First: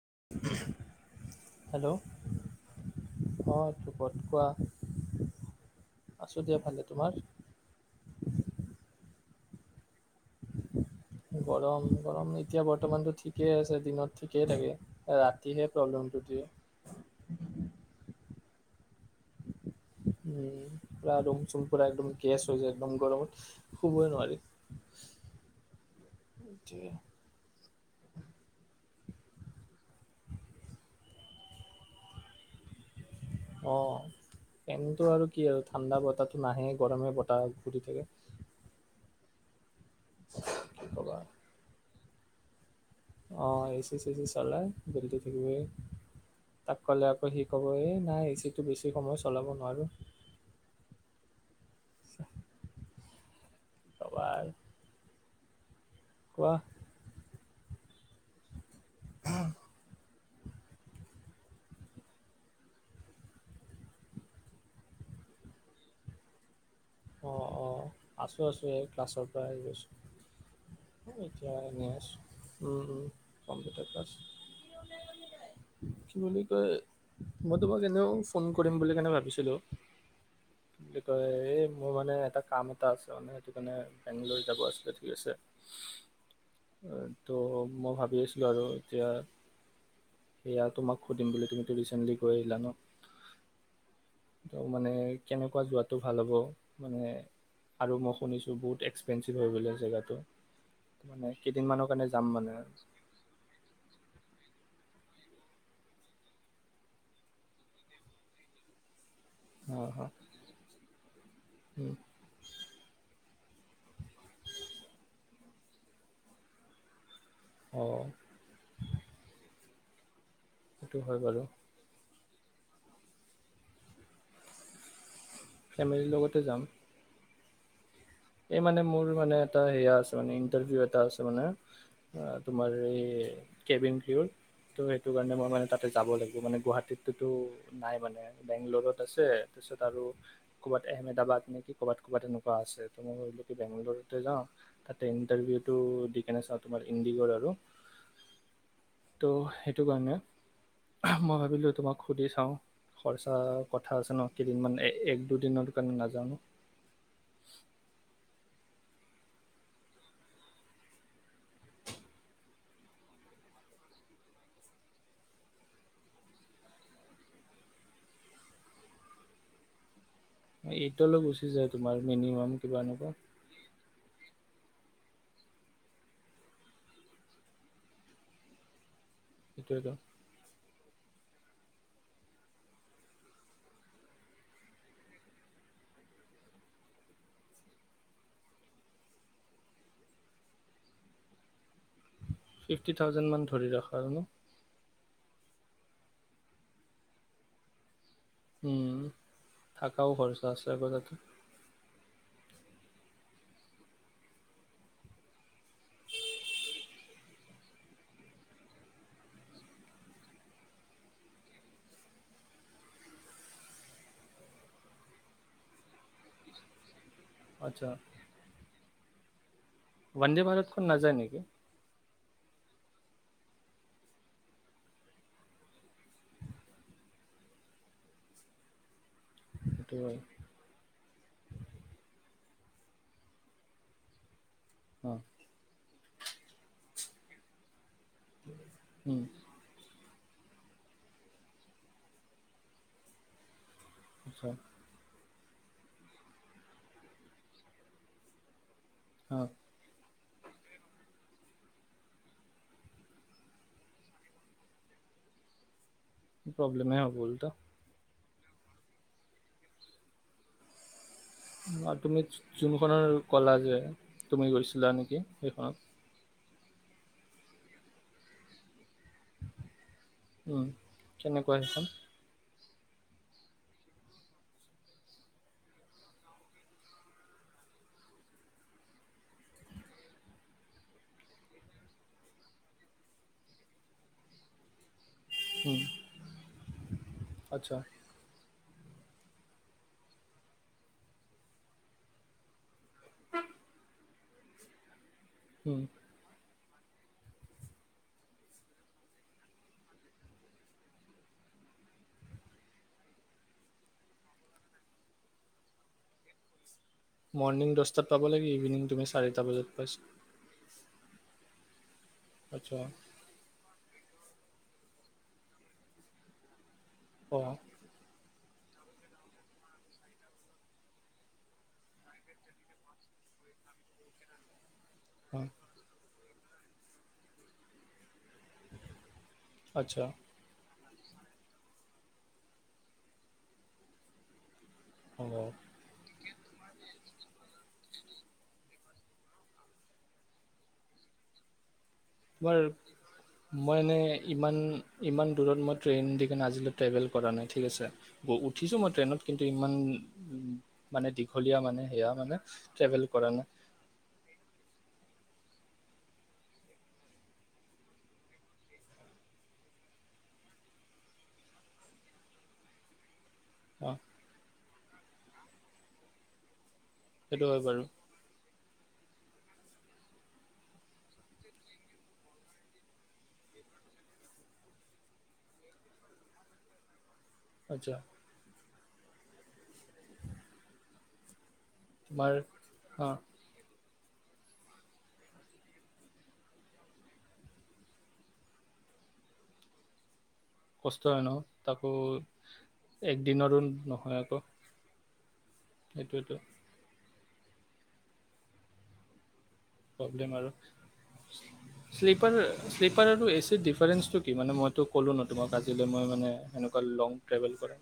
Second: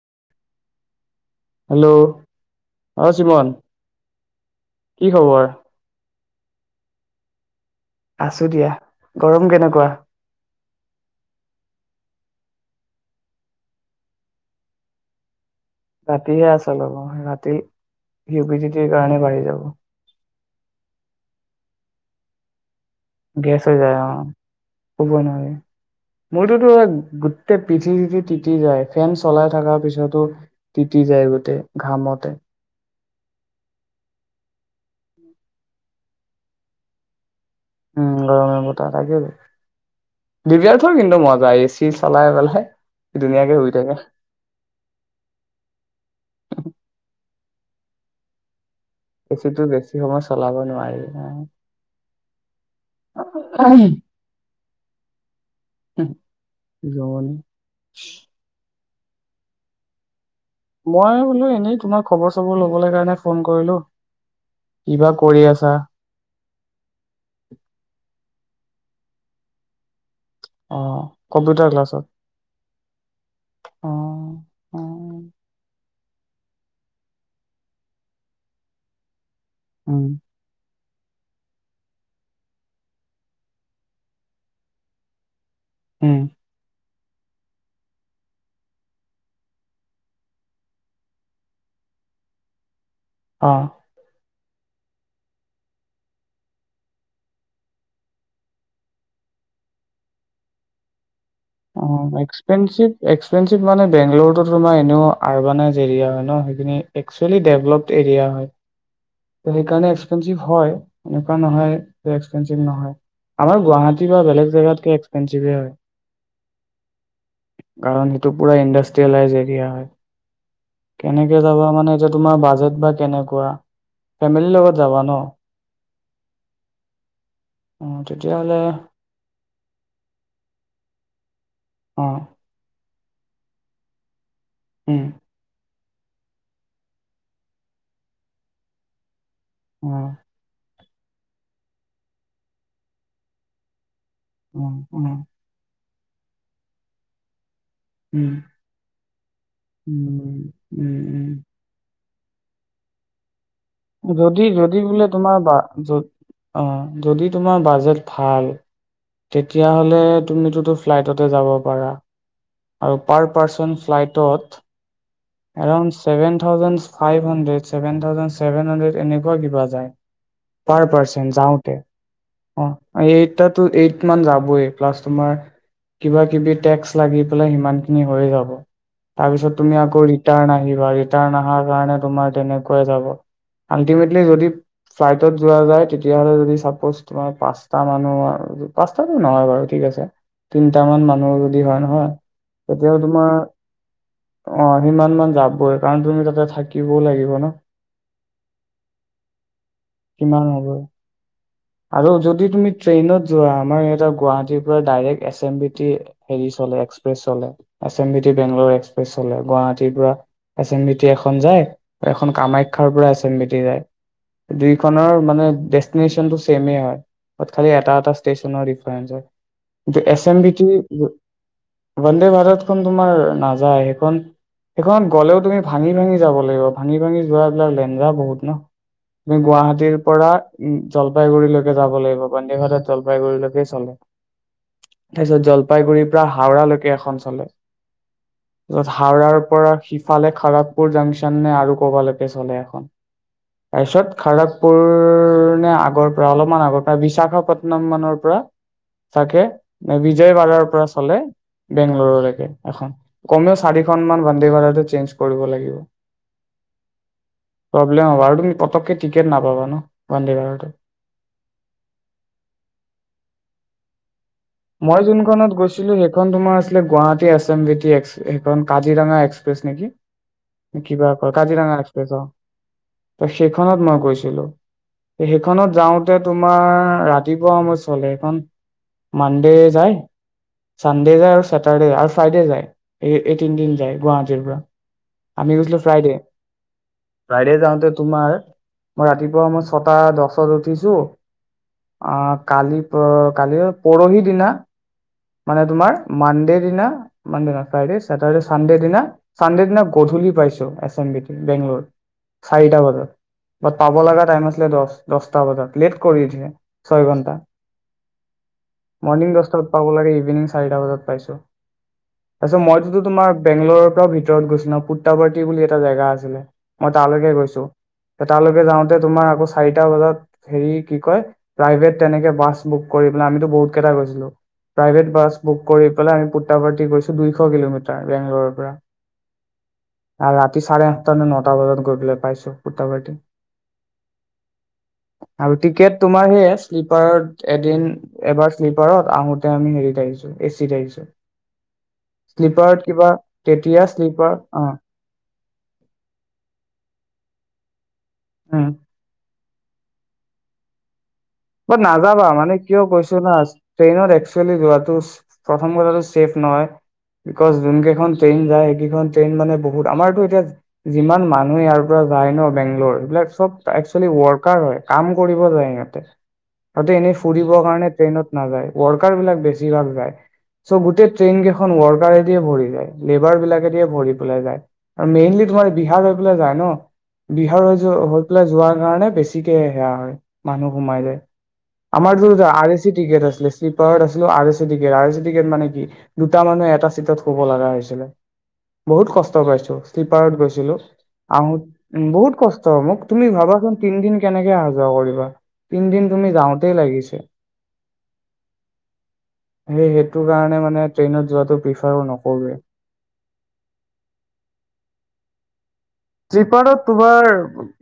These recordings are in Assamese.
[unintelligible] হেল্ল' অ চিৱন অঁ ধ্ৰুৱত কি খবৰ? আছো দিয়া ভালে তোমাৰ আছো দিয়া গৰম কেনেকুৱা গৰম গৰম এতিয়া বৰ্তমানতো ঠিকেই আছে দিনত ঠিকেই থাকে ৰাত ৰাতিহে আচল হয় অ ৰাতি হিউ বিডি টিৰ কাৰণে বাঢ়ি যাব। উম পৰা ৰুমচুম পুৰা একদম গেছ হৈ যায়। একদম গৰমত গেছ হৈ যায় শুবই অ, নোৱাৰি শুব নোৱাৰি এতিয়া মূৰটোত গোটেই, পিঠি চিঠি তিতি যায় ফেন চলাই থকাৰ পিছতো তিতি যায় গোটেই ঘামতে অ ফেনটো আৰু কি আৰু ঠাণ্ডা বতাহটো নাহে গৰমে বতাহ ঘূৰি থাকে উম গৰমে বতাহ লাগে কি দিব্যাৰ্থ কিন্তু মজা এ চি চলাই পেলাই অ ধুনীয়াকে শুই এ থাকে চি চেচি চলাই জল্ডিত হি শুৱে তাক ক'লে সি ক'ব এ নাই এ চি এ চিটো বেছি সময় চলাব নোৱাৰি হ ক'বা আৰু [unintelligible] শুহ কোৱা জন [unintelligible] হ মই বোলো এনেই তোমাৰ খবৰ চবৰ লবলৈ কাৰণে ফোন কৰিলো কিবা কৰি আছা। অঁ অঁ আছোঁ আছোঁ এই ক্লাছৰ পৰা আহি আছোঁ অ এতিয়া কম্পিউটাৰ এনেই ক্লাছত আছো কম্পিউটাৰ অ ক্লাছ অ কি বুলি কয় মই তোমাক এনেও ফোন কৰিম বুলি ভাবিছিলোঁ উম কি বুলি কয় এইম মোৰ মানে এটা কাম এটা আছে মানে সেইটো কাৰণে বেংগলৰ যাব আছিলে ঠিক আছে। উম ত' মই ভাবি আছিলোঁ আৰু এতিয়া সেয়া তোমাক সুধিম বুলি তুমিতো ৰিচেণ্টলি গৈ আহিলা ন। অ ত মানে কেনেকুৱা যোৱাতটো ভাল হ'ব মানে আৰু মই শুনিছোঁ বহুত এক্সপেঞ্চিভ হৈ হয় বোলে জেগাটো। মানে কেইদিনমানৰ অ কাৰণে যাম মানে। এক্সপেিভ এক্সপেিভ মানে বেংলৰ নএৰিয়া হয় ন সেইখিন একচ্ছোৱালী দেভলপ এৰিয়া হয়। সেইকাৰণে অ', অ', এক্সপেঞ্চিভ হয় এনেকুৱা উম, নহয় এক্সপেঞ্চিভ নহয় আমাৰ গুৱাহাটীৰ বা বেলেগ জেগাতকে এক্সপেঞ্চিভেই হয় অ', কাৰণ সেইটো পুৰা ইণ্ডাষ্ট্ৰিয়েলাইজ এৰিয়া হয় সেইটো হয় কেনেকে বাৰু। যাবা মানে যত তোমাৰ বাজেট বা কেনেকুৱা ফেমিলিৰ লগত যাবা ন ফেমিলিৰ লগতে যাম অ এই তেতিয়াহ'লে মানে মোৰ মানে এটা হেয়া আছে মান ইণ্টাৰভিউ এটা আছে মানে। অ তোমাৰ এই কেবিন ক্ৰ ত' উম সেইটো কাৰণে মই মানে তাতে যাব লাগিব মানে গুৱাহাটীততো নাই মানে বেংগলত আছে তাৰপিছত অ আৰু ক'বাত এহমেদাবাদ নেকি ক'বাত ক'ৰবাত তেনেকুৱা আছে তই বেংগলৰ যাওঁ উম, উম, তাতে ইণ্টাৰভিউটো কেনে চাওঁ তোমাৰ ঈঙ্গীগডৰ আৰু উম ত' সেইটো উম উম উম শুধি চাওঁ খৰচা কথা আছে ন যদি কেইদিনমান যদি বোলে এক তোমাৰ দুদিনৰ কাৰণে নাজানো অ যদি তোমাৰ বাজেট ভাল তেতিয়াহ'লে তুমিতোতো ফ্লাইটতে যাব পাৰা আৰু পাৰ পাৰ্চন ফ্লাইটত around seven thousand five hundred seven thousand seven hundred এনেকুৱা কিবা যায় পাৰ ঈদলৈ পাৰ্চন গুচি যায় যাওতে, তোমাৰ মিনিমাম অ কিবা এনেকুৱা এই এইট মানে যাবই। লাষ্ট তোমাৰ কিবা কিবি টেক্সট লাগি পেলাই সিমান খিনি হৈ এ যাব। তাৰপিছত তুমি সেইটোৱেতো আকৌ ৰিটাৰ্ণ অহাৰ কাৰণে তোমাৰ তেনেকুৱা এ যাব আল্টিমেটলী যদি ফ্লাইটত যোৱা যাই তেতিয়া হলে যদি চাপ্ৰৰ্চ তোমাৰ পাঁচটা মানুহৰ পাঁচটা টো নহয় বাৰু ঠিক আছে তিনটা মান মানুহৰ হয় নহয় ফিফটি তেতিয়াও তোমাৰ থাউজেণ্ড মান ধৰি ৰখা হয়। অ সিমান মান যাবই কাৰণ তুমি তাতে থাকিবও লাগিব ন। উম থকাও কিমান খৰচা হ'ব আছে বাৰু তাতে আৰু যদি তুমি ট্ৰেইনত যোৱা আমাৰ ইহতে গুৱাহাটীৰ পৰা direct S M B T হেৰি চলে এক্সপ্ৰেছ চলে এছ এম বি টি বেংগলৰ এক্সপ্ৰেছ চলে Guwahati S M B T এখন যায় এখন কামাখ্যাৰ পৰা এচ এম বি টি যায় দুইখনৰ মানে ডেষ্টিনেশচনটো ছেম এ হয় ত খালি আচ্ছা, এটা এটা ষ্টেচন [unintelligible] যে S M Vande V T ভাৰতখন নাযায় নেকি? বন্দে ভাৰত সেইখন তোমাৰ নাযায় সেইখন। সেইখনত গ'লেও তুমি ভাঙি ভাঙি যাব লাগিব। ভাঙি ভাঙি যোৱাবলাক লেংৰা বহুত ন। আমি গুৱাহাটীৰ সেইটো হয়। পৰা উম জলপাইগুৰিলৈকে যাব লাগিব অকমাণ। সেইফালে জলপাইগুৰিলৈকে চলে। অ', তাৰপিছত জলপাইগুৰি হাওৰা লৈকে এখন চলে। তাৰপছত উম, হাওৰাৰ সিফালে খাৰাগপুৰ জাংচন নে, আৰু ক'বালৈকে চলে এখন। তাৰপিছত আচ্ছা। খাৰগপুৰৰ মানে আগৰ পৰা, অলপমান আগৰ পৰা বিশাখাপট্টনম মানৰ পৰা থাকে অ', [unintelligible] বিজয়বাৰৰ পৰা চলে, ‌ বেংল'ৰৰলৈকে, এখন কমেও চাৰিখন মান বন্দেভাৰতটো চেঞ্জ কৰিব লাগিব। প্ৰব্লেম হে হ'ব উল্টা। প্ৰব্লেম হ'ব আৰু তুমি পতককে টিকেট নাপাবা ন, বন্দে ভাৰতত। তুমি যোনখনৰ, কলা যে। তুমি গৈছিলা মই নেকি যোনখনত সেইখনত? গৈছিলো সেইখন তোমাৰ আছিলে আছিল Guwahati S M B T সেইখন। কাজিৰঙা এক্সপ্ৰেছ নেকি? উম, কিবা, কেনেকুৱা কাজিৰঙা সেইখন? এক্সপ্ৰেছ অ'। সেইখনত মই গৈছিলো, ‌ সেইখনত যাওঁতে তোমাৰ ৰাতিপুৱা সময় চলে, সেইখন। মানডে যায়, ছানডে যায়, আৰু চেটাৰডে যায়, আৰু ফ্ৰাইডে যায়, এই এই তিনিদিন যায় গুৱাহাটীৰ পৰা। আমি গৈছিললো উম, ফ্ৰাইডে, ফ্ৰাইডে আচ্ছা। যাওঁতে তোমাৰৰ মই ৰাতিপুৱা, ‌ মই, ‌ ছটা দহত উঠিছো আহ কালি। ‌ অঁ কালি। পৰশি দিনা। ‌ মানে উম, তোমাৰ মানডে ফ্ৰাইডে, চেটাৰডে, চানডে দিনা, চানডে দিনা গধূলি পাইছো, এছ এম বিত বেংগল'ৰ চাৰিটা বজাত, পাব লগা টাইম আছিলে দহটা বজাত লেট কৰি দিলে। ছয় ঘন্টা মৰ্ণিং দহটাত পাব লাগে, ইভিনিং তুমি মৰ্ণিং চাৰিটা দহটাত বজাত। পাব পাইছা। লাগে ইভিনিং, ‌ চাৰিটা বজাত পাইছো। তাৰপিছত আচ্ছা, মইতো তো তোমাৰ বেংগলৰ‌ ভিতৰত গৈছিল ন, পুত্ৰাৱৰ্তী বুলি এটা জেগা আছিলে। মই তালৈকে অ', গৈছো। তালৈকে যাওঁতে তোমাৰ আকৌ চাৰিটা বজাত, হেৰি কি কয়, প্ৰাইভেট তেনেকে বাছ বুক কৰি পেলাই আমিতো বহুত কেইটা গৈছিলো। প্ৰাইভেট বাছ অ', বুক কৰি পেলাই আমি পুত্ৰাৱৰ্তী কৰিছো দুইশ কিলোমিটাৰ, বেংগলোৰৰ পৰা। আচ্ছা, আৰু ৰাতি চাৰে মানে নটা বজাত গৈ পেলাই পাইছো সূটা পতি অ'। আৰু টিকেট তোমাৰ সেই শ্লিপাৰত এদিন এবাৰ শ্লিপাৰত তে আমি হেৰিত আহিছো এ চিত আহিছো তোমাৰ শ্লিপাৰত কিবা মই তেতিয়া শ্লিপাৰ এনেই ইমান অ ইমান দূৰত মই ট্ৰেইন দি কিনে আজিলৈ ট্ৰেভেল কৰা নাই ঠিক আছে উম উঠিছো মই ট্ৰেইনত কিন্তু ইমান উ মানে দি ব নাযাবা মানে কিয় কৈছো না নাই ট্ৰেইনত একচুৱেলি যোৱাটো প্ৰথম কথাটো চছেফ নহয়, বিকজ যোন কেইখন ট্ৰেইন যায় সেইকেইখন ট্ৰেইন মানে বহুত আমাৰতো এতিয়া যিমান মানুহে ইয়াৰ পৰা যায় ন বেংগলৰ এইবিলাক অ এক্সলি ৱৰ্কাৰ হয় কাম কৰিব যায় সিহঁতে সিহঁতে এনে সেইটো ফুৰিবৰ হয় বাৰু কাৰণে ট্ৰেইনত নাযায় কাৰ বিলাক বেছিভাগ যায়, চ' গোটেই ট্ৰেইন কেইখন ৱৰ্কাৰ যায়, লেবাৰ বিলাকে দিয়ে ভৰি পেলাই যায়, আৰু মেইনলি তোমাৰ বিহাৰ হৈ পেলাই যায় ন বিহাৰ হৈ আচ্ছা যায় হৈ পেলাই যোৱা সেই কাৰণে বেছিকে সেয়া হয় মানুহ সোমাই যায় আমাৰ তোমাৰ জে আৰ এ চি অ টিকেট আছিলে আছিলোঁ আৰ এ ছি টিকেট মানে কি, দুটা মানুহে এটা চিটত শুব লগা হৈছিলে, বহুত কষ্ট পাইছোঁ ৰত গৈছিলো, কষ্ট হয় ন আহো তাকো উম বহুত কষ্ট মোক তুমি একদিনৰো ভাবাচোন তিনদিন নহয় আকৌ কেনেকে অহা যোৱা কৰিবা কি [inaudible] তুমি সেইটোৱেতো যাওঁতেই লাগিছে সেই সেইটো প্ৰব্লেম আৰু কাৰণে মানে ট্ৰেইনত যোৱাটো প্ৰিফাৰ শ্লিপাৰ নকৰোৱে শ্লিপাৰ তো এ চি দিফাৰেন্চ তো কি মানে মই তো কলোঁ ন তোমাক আজি শ্লিপাৰত তোমাৰ কৰা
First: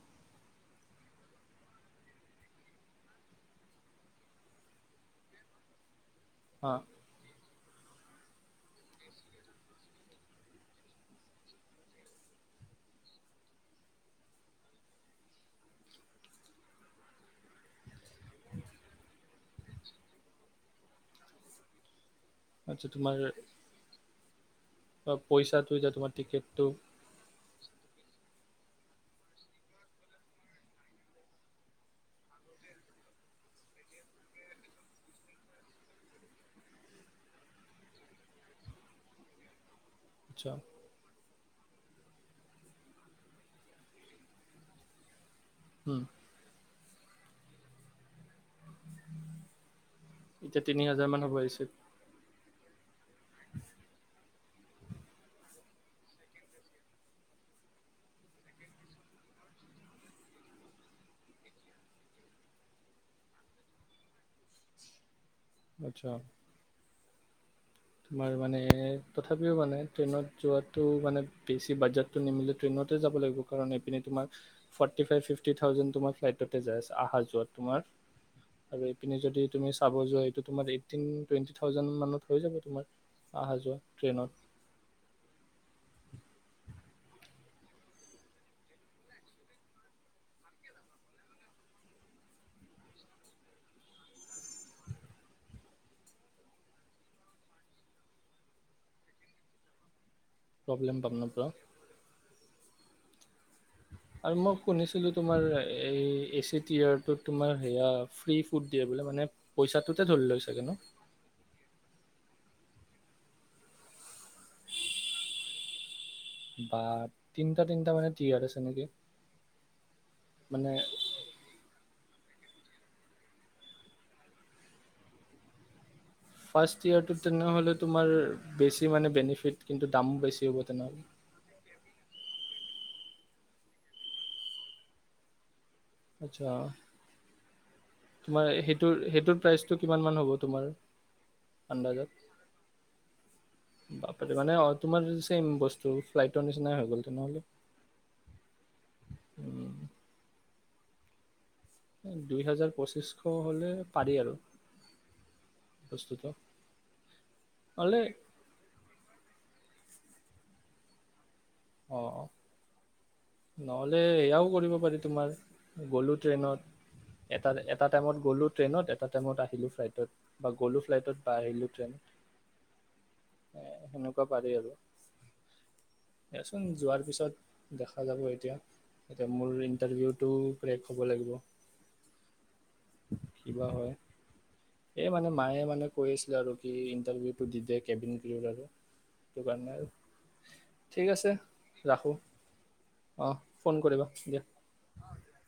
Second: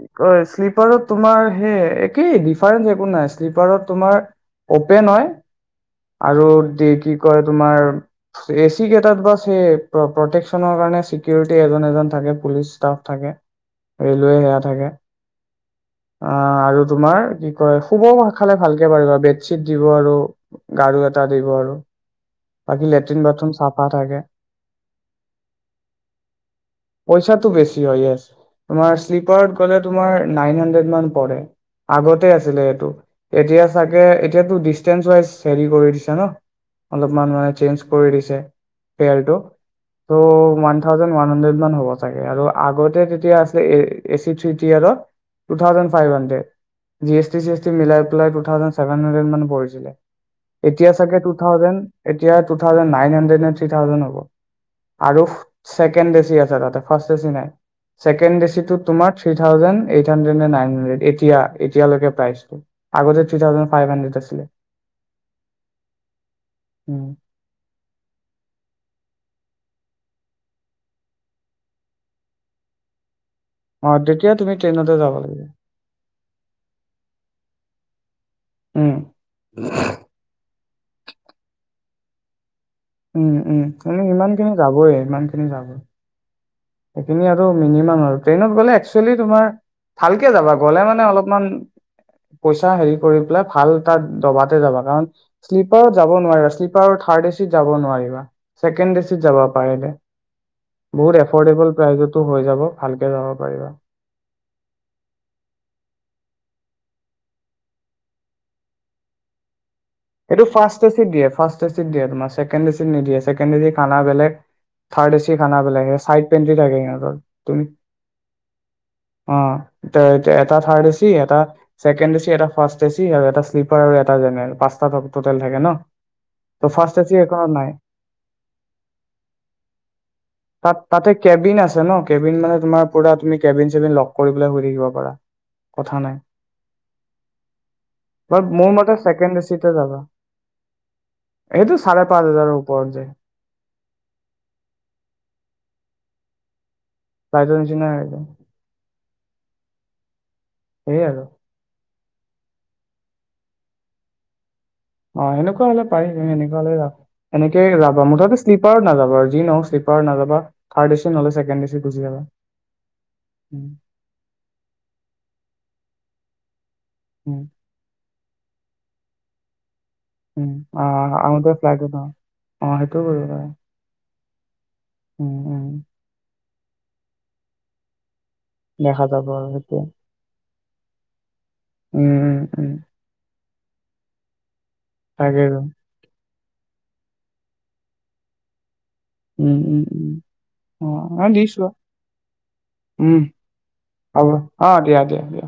শ্লিপ তোমাৰ সে একেই দিফাৰেন্চ একো নাই, শ্লিপাৰত তোমাৰ অপেন হয় আৰু হা দি কি কয় তোমাৰ এ চি কেইটাত বাচ হে প্ৰটেকচনৰ কাৰণে চিকিউৰিটি এজন এজন থাকে পুলিচ ষ্টাফ থাকে, ৰেলৱে সেয়া থাকে, অআ আৰু তোমাৰ কি কয় শুব মন খালে ভালকে পাৰিবা বেডশ্বিট দিব আৰু গাৰু এটা দিব আৰু বাকী তোমাৰ লেট্ৰিন বাথৰুম চাফা থাকে বা পইচাটো যে তোমাৰ টিকেটটো পইচাটো বেছি হয় তোমাৰ শ্লিপাৰত গলে তোমাৰ নাইন হাড্ৰেড মান পৰে, আগতে আছিলে সেতু এতিয়া চাগে এতিয়া ডিচতেনচ হেৰি কৰি দিছে ন অলপমান মানে চেঞ্জ কৰি দিছে ফেয়াৰ টু ত' আচ্ছা ৱান থাউজেণ্ড, ৱান হাণ্ড্ৰেড মান হ'ব চাগে আৰু আগতে তেতিয়া আছিলে এ, এ চি থ্ৰী, থ্ৰী আগত two thousand um, five hundred. G S T C মিলাই পেলাই, টুথাওজেন ছেভেনসানড্ৰেত মান পৰিছিলে। তিনি এতিয়া হাজাৰ চাগে মান টু হ'ব আহিছিল। থাউজেণ্ড এতিয়া টু থাউজেণ্ড নাইন হাড্ৰেড নে থ্ৰী থাউজেণ্ড হ'ব। আৰু ছেকেণ্ড বেছি আছে তাতে ফাৰ্ষ্ট বেছি নাই। ছেকেণ্ড বেছিটো তোমাৰ থি থাউজেণ্ড এতহানড্ৰেড নে নাইন হানড্ৰেড এতিয়া, এতিয়ালৈকে প্ৰাইজটো আগতে থ্ৰী থাউজেণ্ড ফাইভ হাড্ৰেড আছিলে। আচ্ছা উম তোমাৰ মানে, তথাপিও মানে ট্ৰেইনত যোৱাটো মানে বেছি বাজেটো নিমিলে ট্ৰেইনতে যাব লাগিব। এইটো কাৰণে অ এইপিনে তোমাৰ তেতিয়া তুমি ট্ৰেইনতে ফৰটি যাব ফাইফ লাগিব ফিটি ‌থাওজেন তোমাৰ ফ্লাইটটে যায় আছে। অহা যোৱা তোমাৰ আৰু উম এইপিনে যদি তুমি চাব যোৱা এইটো তোমাৰ এত দেন টুৱেন্টি থাউজেণ্ড মানত হৈ যাব। তোমাৰ। উম, আহা উম যোৱা অ ইমান ট্ৰেইনত খিনি যাবই ইমান খিনি যাবই সেইখিনি আৰু মিনিমাম আৰু ট্ৰেইনত গলে একচুৱেলি তোমাৰ ভালকে যাবা গলে, মানে অলপমান পইচা হেৰি কৰি পেলাই ভাল এটা দবাতে যাবা, কাৰণ শ্লিপাৰত যাব নোৱাৰে, শ্লিপাৰত থাড এচিত যাব নোৱাৰিবা ছেকেণ্ড এচিত যাবা পাৰিলে। প্ৰব্লেম পাম বহুত ন। এফৰ্ডেবল প্ৰাইজতো হৈ যাব। ভালকে যাব পাৰিবা। আৰু মই শুনিছিলো, তোমাৰ এই এচিড ইয়েৰটো তোমাৰ সেয়া ফ্ৰিফুড দিয়ে বোলে মানে পইচাটোতে ধৰি লয় সেইটো চাগে ন ফাষ্ট এচিড দিয়ে, ফাষ্ট এচিড দিয়ে তোমাৰ ছেকেণ্ড ছেকেণ্ড এচিড নিদিয়ে, ছেকেণ্ড এচিড খানা বেলেগ, থাড এচিড খানা বেলেগ থাড টুৱেন্টি থাকে বা সিহতৰ, তিনিটা তিনিটা মানে টিয়াৰ আছে নেকি? অ এটা মানে থাড এচিড এটা ছেকেণ্ড এচিড এটা ফাৰ্ষ্ট এ চি, আৰু এটা শ্লিপাৰ আৰু এটা জেনেৰেল। টোটেল থাকে ন ত' ফাৰ্ষ্ট এচি ইয়েৰটোত এখনত নাই। তেনেহ'লে তোমাৰ বেছি মানে বেনিফিট কিন্তু দামো বেছি হ'ব তেনেহ'লে জানো, কেবিন মানে তোমাৰ পুৰা তুমি কেবিন চেবিন লগ কৰি পেলাই শুই থাকিব পাৰা। কথা নাই, আচ্ছা বাট তোমাৰ মোৰ মতে সেইটোৰ, ছেকেণ্ড সেইটো প্ৰাইজ এচিতে সেইটো যাবা। কিমান মান হ'ব, তোমাৰ এইটো চাৰে পাঁচ আন্দাজত হাজাৰৰ ওপৰত যায়, বাপৰে মানে অ তোমাৰ চেম বস্তু বস্তুবোৰ ফ্লাইটৰ নিচিনা হয়। ফ্ৰাইলটৰ নিচিনাই হৈ যায়। উম সেই আৰু দুই হাজাৰ পঁচিছশ হলে পাৰি আৰু অ সেনেকোৱা হলে পাৰি, বস্তুটো সেনেকোৱা হলে লাভ হয়, এনেকে লাভ নহ'লে হয় মুঠতে শ্লিপাৰত নাযাব, আৰু যি নহক শ্লিপাৰ শ্লিপাৰ নাযাবা থাৰ্ড এ চিত নহ'লে ছেকেণ্ড এ চিত গুচি যাবা। অ', উম, নহ'লে সেয়াও কৰিব পাৰি তোমাৰ। গ'লো ট্ৰেইনত। উম। এটা এটা টাইমত গলোঁ ট্ৰেনত এটা টাইমত আহিলো ফ্লাই। উম আহ আহোঁতে ফ্লাইট ন অ সেইটো কৰিব [inaudible] তই পাবি আকৌ। উম উম দিয়াচোন যোৱাৰ পিছত দেখা খা যাব এতিয়া দেখা এতিয়া যাব আৰু মোৰ সেইটোৱে। ইণ্টাৰভিউটো ব্ৰেক হ'ব লাগিব। উম, উম, উম। কিবা হয়। এ মানে তাকেতো। মায়ে মানে কৈ আছিলে আৰু। ইণ্টাৰভিউটো দি দে কেবিন ক্ৰীৱ বাবে। উম উম উম অ আছে দিচো ৰহ। ৰাখোঁ উম অঁ ফোন কৰিবা হ'ব দিয়া অ দিয়া দিয়া দিয়া।